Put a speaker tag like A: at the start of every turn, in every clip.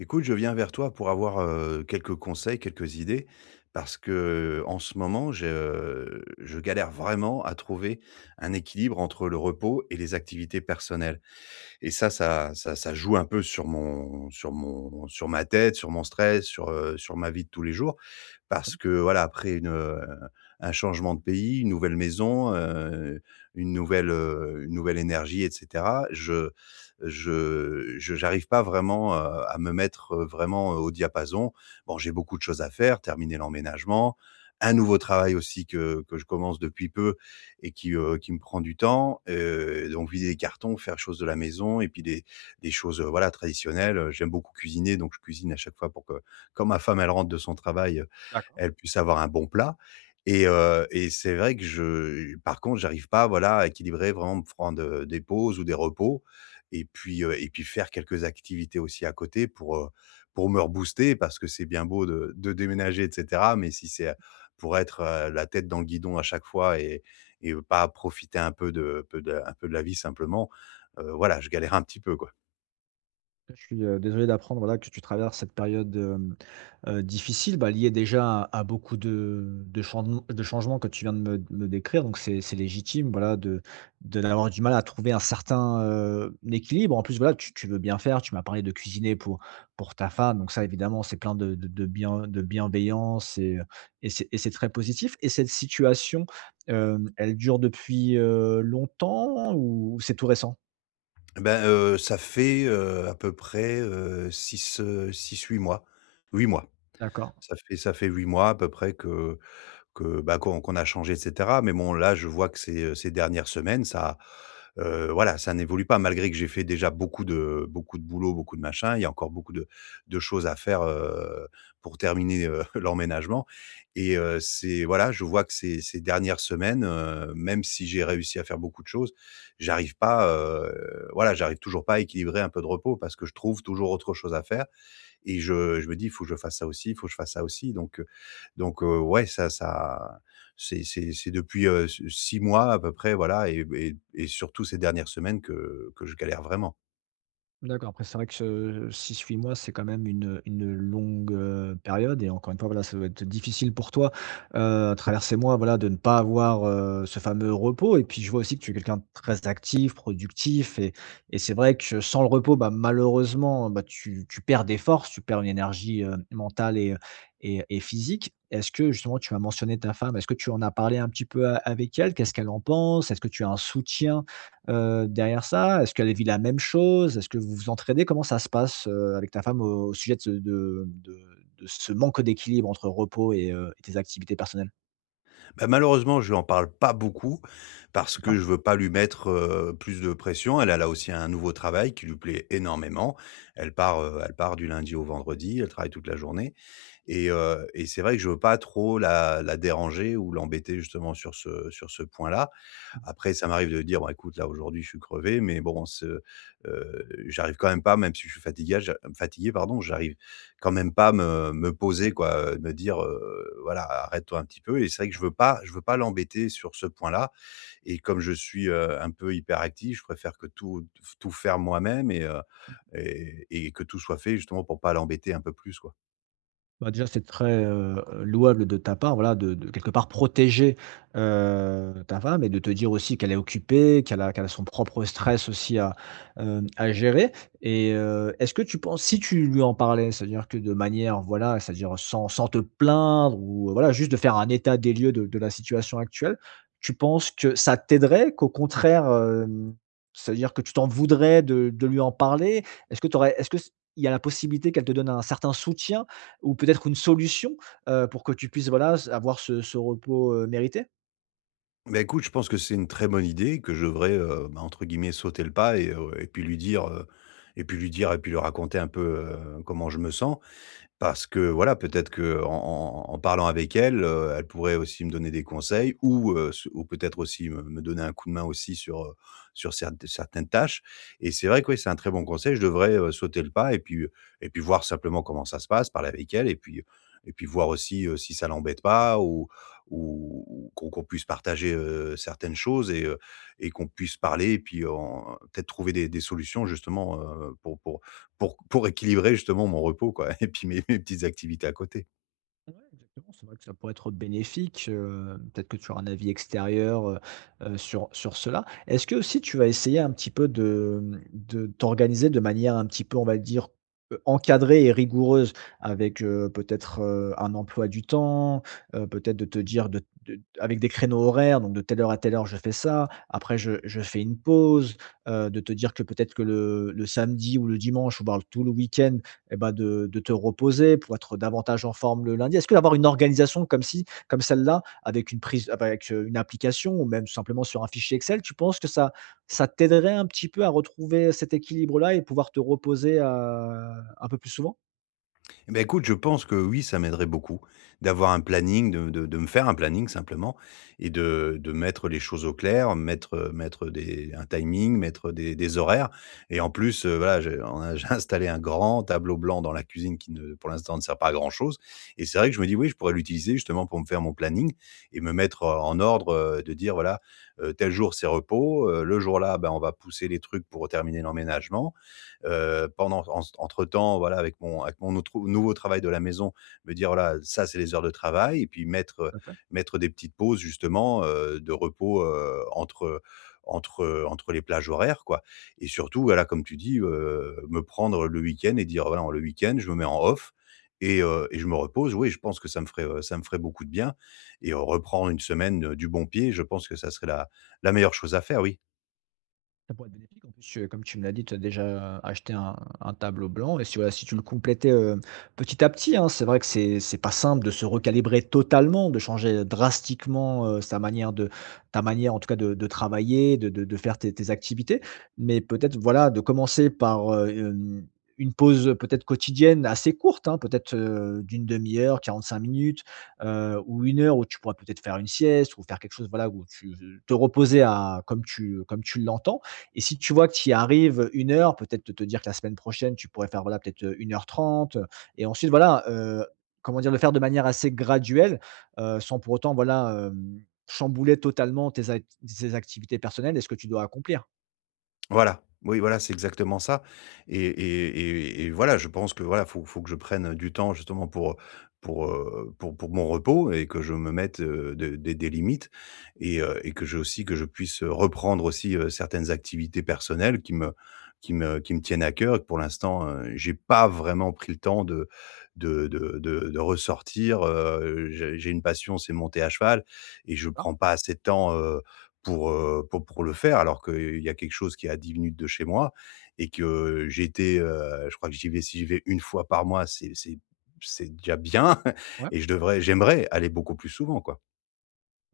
A: Écoute, je viens vers toi pour avoir, quelques conseils, quelques idées parce que en ce moment, je galère vraiment à trouver un équilibre entre le repos et les activités personnelles et ça joue un peu sur mon sur mon sur ma tête, sur mon stress, sur ma vie de tous les jours. Parce que voilà, après un changement de pays, une nouvelle maison, une une nouvelle énergie et cetera, je j'arrive pas vraiment, à me mettre, vraiment, au diapason. Bon, j'ai beaucoup de choses à faire, terminer l'emménagement, un nouveau travail aussi que je commence depuis peu, et qui me prend du temps, donc vider les cartons, faire choses de la maison et puis des choses, voilà, traditionnelles. J'aime beaucoup cuisiner, donc je cuisine à chaque fois pour que quand ma femme elle rentre de son travail,
B: D'accord.
A: elle puisse avoir un bon plat et c'est vrai que je par contre j'arrive pas, voilà, à équilibrer, vraiment me prendre, des pauses ou des repos et puis faire quelques activités aussi à côté pour me rebooster parce que c'est bien beau de déménager et cetera, mais si c'est, pour être, la tête dans le guidon à chaque fois et pas profiter un peu de la vie simplement. Voilà, je galère un petit peu, quoi.
B: Je suis, désolé d'apprendre, voilà, que tu traverses cette période, difficile, bah, liée déjà à beaucoup de changements que tu viens de me décrire. Donc c'est légitime, voilà, de d'avoir du mal à trouver un certain, équilibre. En plus, voilà, tu veux bien faire, tu m'as parlé de cuisiner pour ta femme, donc ça, évidemment, c'est plein de bienveillance et c'est très positif. Et cette situation, elle dure depuis, longtemps ou c'est tout récent?
A: Eh Ben, ça fait, à peu près, six six huit mois. Huit mois.
B: D'accord.
A: Ça fait 8 mois à peu près que qu'on a changé et cetera. Mais bon, là, je vois que ces dernières semaines, ça, voilà, ça n'évolue pas malgré que j'ai fait déjà beaucoup de boulot, beaucoup de machin. Il y a encore beaucoup de choses à faire, pour terminer, l'emménagement et c'est voilà, je vois que ces dernières semaines, même si j'ai réussi à faire beaucoup de choses, j'arrive pas, voilà, j'arrive toujours pas à équilibrer un peu de repos parce que je trouve toujours autre chose à faire et je me dis: «Il faut que je fasse ça aussi, il faut que je fasse ça aussi». Donc ouais, ça c'est depuis, s 6 mois à peu près, voilà et surtout ces dernières semaines que je galère vraiment.
B: D'accord, après c'est vrai que ce 6-8 mois, c'est quand même une longue, période et encore une fois, voilà, ça doit être difficile pour toi, à travers ces mois, voilà, de ne pas avoir, ce fameux repos et puis je vois aussi que tu es quelqu'un de très actif, productif et c'est vrai que sans le repos, bah, malheureusement, bah, tu perds des forces, tu perds une énergie, mentale et physique. Est-ce que justement tu as mentionné ta femme, est-ce que tu en as parlé un petit peu a avec elle? Qu'est-ce qu'elle en pense? Est-ce que tu as un soutien, derrière ça, est-ce qu'elle vit la même chose? Est-ce que vous vous entraidez? Comment ça se passe, avec ta femme au sujet de ce manque d'équilibre entre repos et tes activités personnelles?
A: Bah, malheureusement, je lui en parle pas beaucoup parce que
B: D'accord.
A: je veux pas lui mettre, plus de pression. Elle a là aussi un nouveau travail qui lui plaît énormément. Elle part du lundi au vendredi, elle travaille toute la journée et c'est vrai que je veux pas trop la déranger ou l'embêter justement sur ce point-là.
B: Mmh.
A: Après, ça m'arrive de dire: «Bon écoute, là aujourd'hui, je suis crevé, mais bon, ce j'arrive quand même pas, même si je suis fatigué j'a fatigué, pardon, j'arrive quand même pas à me poser quoi, me dire: "Voilà, arrête-toi un petit peu" et c'est vrai que je veux pas l'embêter sur ce point-là et comme je suis, un peu hyperactif, je préfère que tout faire moi-même et que tout soit fait justement pour pas l'embêter un peu plus, quoi.
B: Bah, déjà, c'est très, louable de ta part, voilà, de quelque part protéger, ta femme et de te dire aussi qu'elle est occupée, qu'elle a son propre stress aussi à gérer. Et est-ce que tu penses si tu lui en parlais, c'est-à-dire que de manière, voilà, c'est-à-dire sans te plaindre ou voilà, juste de faire un état des lieux de la situation actuelle, tu penses que ça t'aiderait? Qu'au contraire, c'est-à-dire que tu t'en voudrais de lui en parler? Est-ce que il y a la possibilité qu'elle te donne un certain soutien? Ou peut-être une solution, pour que tu puisses, voilà, avoir ce repos, mérité?
A: Bah, écoute, je pense que c'est une très bonne idée, que je devrais, bah, entre guillemets, «sauter le pas» et puis lui dire, et puis lui dire et puis lui raconter un peu, comment je me sens. Parce que voilà, peut-être qu'en en en en parlant avec elle pourrait aussi me donner des conseils ou peut-être aussi me donner un coup de main aussi sur certaines tâches et c'est vrai que oui, c'est un très bon conseil. Je devrais, sauter le pas et puis, et puis voir simplement comment ça se passe, parler avec elle et puis voir aussi, si ça l'embête pas ou qu'on puisse partager, certaines choses et qu'on puisse parler et puis en peut-être trouver des solutions justement, pour équilibrer justement mon repos, quoi, et puis mes petites activités à côté.
B: Ouais, exactement, c'est vrai que ça pourrait être bénéfique, peut-être que tu auras un avis extérieur, sur cela. Est-ce que aussi tu vas essayer un petit peu de t'organiser de manière un petit peu, on va dire, encadrée et rigoureuse avec, peut-être, un emploi du temps, peut-être de te dire de avec des créneaux horaires, donc de telle heure à telle heure je fais ça, après je fais une pause, de te dire que peut-être que le samedi ou le dimanche ou voire tout le week-end, eh ben, de te reposer pour être davantage en forme le lundi? Est-ce que d'avoir une organisation comme si, comme celle-là, avec une application ou même simplement sur un fichier Excel, tu penses que ça t'aiderait un petit peu à retrouver cet équilibre-là et pouvoir te reposer, un peu plus souvent?
A: Eh ben, écoute, je pense que oui, ça m'aiderait beaucoup d'avoir un planning, de me faire un planning simplement et de mettre les choses au clair, mettre des un timing, mettre des horaires et en plus, voilà, j'ai on a j'ai installé un grand tableau blanc dans la cuisine qui ne pour l'instant ne sert pas à grand chose et c'est vrai que je me dis: «Oui, je pourrais l'utiliser justement pour me faire mon planning et me mettre, en ordre», de dire voilà, tel jour c'est repos, le jour là, ben on va pousser les trucs pour terminer l'emménagement. Pendant en entre-temps, voilà, avec mon autre nouveau travail de la maison, me dire: «Voilà, ça, c'est les heures de travail» et puis mettre des petites pauses justement, de repos, entre les plages horaires, quoi, et surtout, voilà, comme tu dis, me prendre le week-end et dire: «Voilà, le week-end, je me mets en off et je me repose». Oui, je pense que ça me ferait beaucoup de bien et reprendre une semaine, du bon pied. Je pense que ça serait la meilleure chose à faire, oui.
B: Ça pourrait être bénéfique. En plus, comme tu me l'as dit, tu as déjà acheté un tableau blanc et si, voilà, si tu le complétais, petit à petit, hein, c'est vrai que c'est pas simple de se recalibrer totalement, de changer drastiquement, sa manière de ta manière en tout cas de travailler, de faire tes activités. Mais peut-être, voilà, de commencer par, une pause, peut-être quotidienne assez courte, hein, peut-être, d'1/2 heure, cinq minutes, ou une heure où tu pourras peut-être faire une sieste ou faire quelque chose, voilà, où tu te reposer à comme tu l'entends. Et si tu vois que tu y arrives une heure, peut-être te dire que la semaine prochaine, tu pourrais faire, voilà, peut-être, une 1:30 et ensuite, voilà, comment dire? Le faire de manière assez graduelle, sans pour autant, voilà, chambouler totalement tes activités personnelles et ce que tu dois accomplir.
A: Voilà, oui, voilà, c'est exactement ça et voilà, je pense que, voilà, faut que je prenne du temps justement pour mon repos et que je me mette, de des limites et que je puisse reprendre aussi, certaines activités personnelles qui me tiennent à cœur et que pour l'instant, j'ai pas vraiment pris le temps de ressortir. J'ai j'ai une passion, c'est monter à cheval et je
B: D'accord.
A: prends pas assez de temps, pour le faire alors qu'il y a quelque chose qui est à 10 minutes de chez moi et que je crois que j'y vais, si j'y vais une fois par mois, c'est déjà bien
B: Ouais.
A: et je devrais j'aimerais aller beaucoup plus souvent, quoi.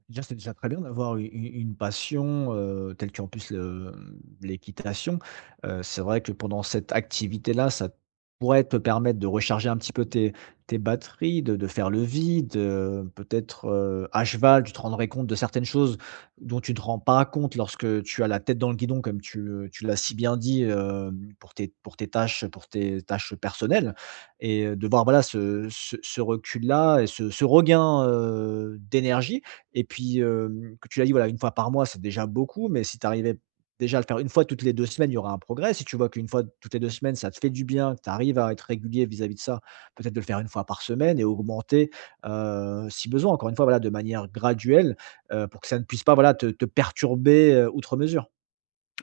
B: Déjà, c'est déjà très bien d'avoir une passion, telle qu'en plus l'équitation. C'est vrai que pendant cette activité-là, ça pourrait te permettre de recharger un petit peu tes batteries, de faire le vide. Peut-être à cheval, tu te rendrais compte de certaines choses dont tu ne te rends pas compte lorsque tu as la tête dans le guidon, comme tu l'as si bien dit, pour tes tâches personnelles et de voir voilà ce recul-là et ce regain d'énergie et puis, que tu l'as dit, voilà, une fois par mois, c'est déjà beaucoup, mais si tu arrivais déjà à le faire une fois toutes les 2 semaines, il y aura un progrès. Si tu vois qu'une fois toutes les 2 semaines, ça te fait du bien, que tu arrives à être régulier vis-à-vis de ça, peut-être de le faire une fois par semaine et augmenter, si besoin, encore une fois, voilà, de manière graduelle, pour que ça ne puisse pas, voilà, te perturber, outre mesure.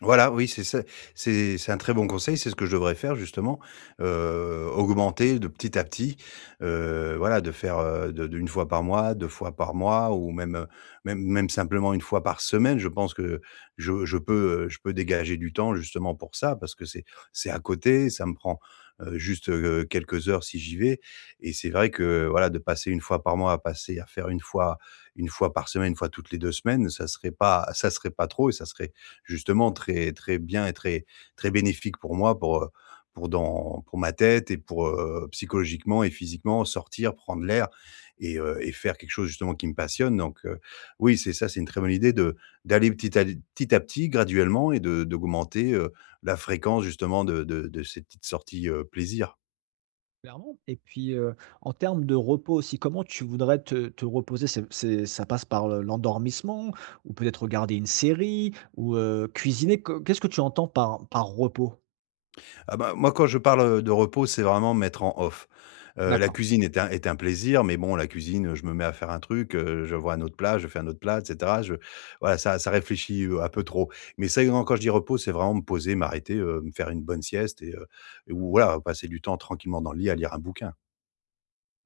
A: Voilà, oui, c'est ça, c'est un très bon conseil, c'est ce que je devrais faire justement, augmenter de petit à petit, voilà, de faire, de fois par mois, 2 fois par mois ou même simplement une fois par semaine. Je pense que je peux dégager du temps justement pour ça, parce que c'est à côté, ça me prend, juste, quelques heures si j'y vais et c'est vrai que, voilà, de passer une fois par mois à passer à faire une fois par semaine, une fois toutes les 2 semaines, ça serait pas, ça serait pas trop et ça serait justement très très bien et très très bénéfique pour moi, pour ma tête et pour, psychologiquement et physiquement sortir, prendre l'air et faire quelque chose justement qui me passionne. Donc oui, c'est ça, c'est une très bonne idée de d'aller petit à petit, graduellement et de d'augmenter, la fréquence justement de ces petites sorties, plaisir.
B: Clairement et puis, en termes de repos aussi, comment tu voudrais te reposer? C'est ça passe par le l'endormissement ou peut-être regarder une série ou, cuisiner? Co qu'est-ce que tu entends par repos?
A: Ah bah, moi, quand je parle de repos, c'est vraiment me mettre en off. La
B: D'accord.
A: cuisine est un plaisir, mais bon, la cuisine, je me mets à faire un truc, je vois un autre plat, je fais un autre plat, et cetera. Je Voilà, ça réfléchit, un peu trop. Mais ça non, quand je dis repos, c'est vraiment me poser, m'arrêter, me faire une bonne sieste ou voilà, passer du temps tranquillement dans le lit à lire un bouquin.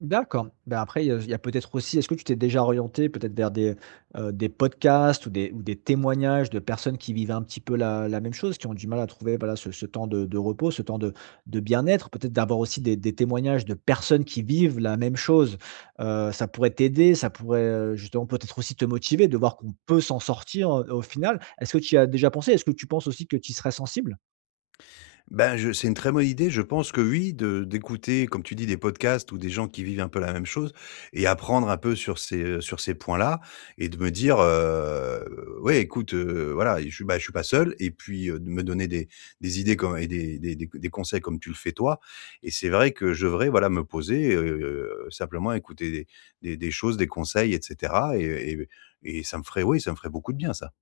B: D'accord. Ben après, il y a peut-être aussi est-ce que tu t'es déjà orienté peut-être vers des podcasts ou des témoignages de personnes qui vivent un petit peu la même chose, qui ont du mal à trouver, voilà, ce temps de repos, ce temps de bien-être? Peut-être d'avoir aussi des témoignages de personnes qui vivent la même chose, ça pourrait t'aider, ça pourrait, justement peut-être aussi te motiver de voir qu'on peut s'en sortir, au final. Est-ce que tu y as déjà pensé? Est-ce que tu penses aussi que tu y serais sensible?
A: Ben, je c'est une très bonne idée. Je pense que oui, de d'écouter, comme tu dis, des podcasts ou des gens qui vivent un peu la même chose et apprendre un peu sur sur ces points-là et de me dire: «Ouais, écoute, voilà, je suis, bah, je suis pas seul» et puis, de me donner des idées comme et des conseils comme tu le fais toi et c'est vrai que je devrais, voilà, me poser, simplement écouter des choses, des conseils et cetera et et ça me ferait, oui, ça me ferait beaucoup de bien, ça.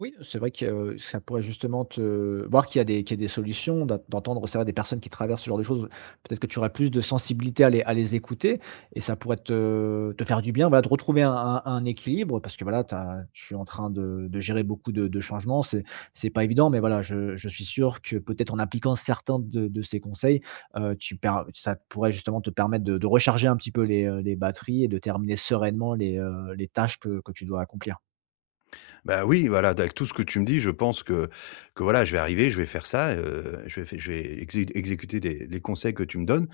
B: Oui, c'est vrai que, ça pourrait justement te voir qu'il y a des solutions, d'entendre, c'est vrai, des personnes qui traversent ce genre de choses. Peut-être que tu aurais plus de sensibilité à les écouter et ça pourrait te faire du bien, voilà, de retrouver un équilibre parce que, voilà, tu es en train de gérer beaucoup de changements. C'est pas évident, mais voilà, je suis sûr que peut-être en appliquant certains de ces conseils, tu per ça pourrait justement te permettre de recharger un petit peu les batteries et de terminer sereinement les tâches que tu dois accomplir.
A: Bah, oui, voilà, avec tout ce que tu me dis, je pense que voilà, je vais arriver, je vais faire ça, je vais exécuter les conseils que tu me donnes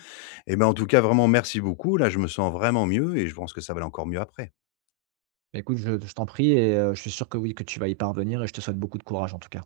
A: et ben, en tout cas, vraiment merci beaucoup. Là, je me sens vraiment mieux et je pense que ça va aller encore mieux après.
B: Bah, écoute, je t'en prie et je suis sûr que oui, que tu vas y parvenir et je te souhaite beaucoup de courage en tout cas.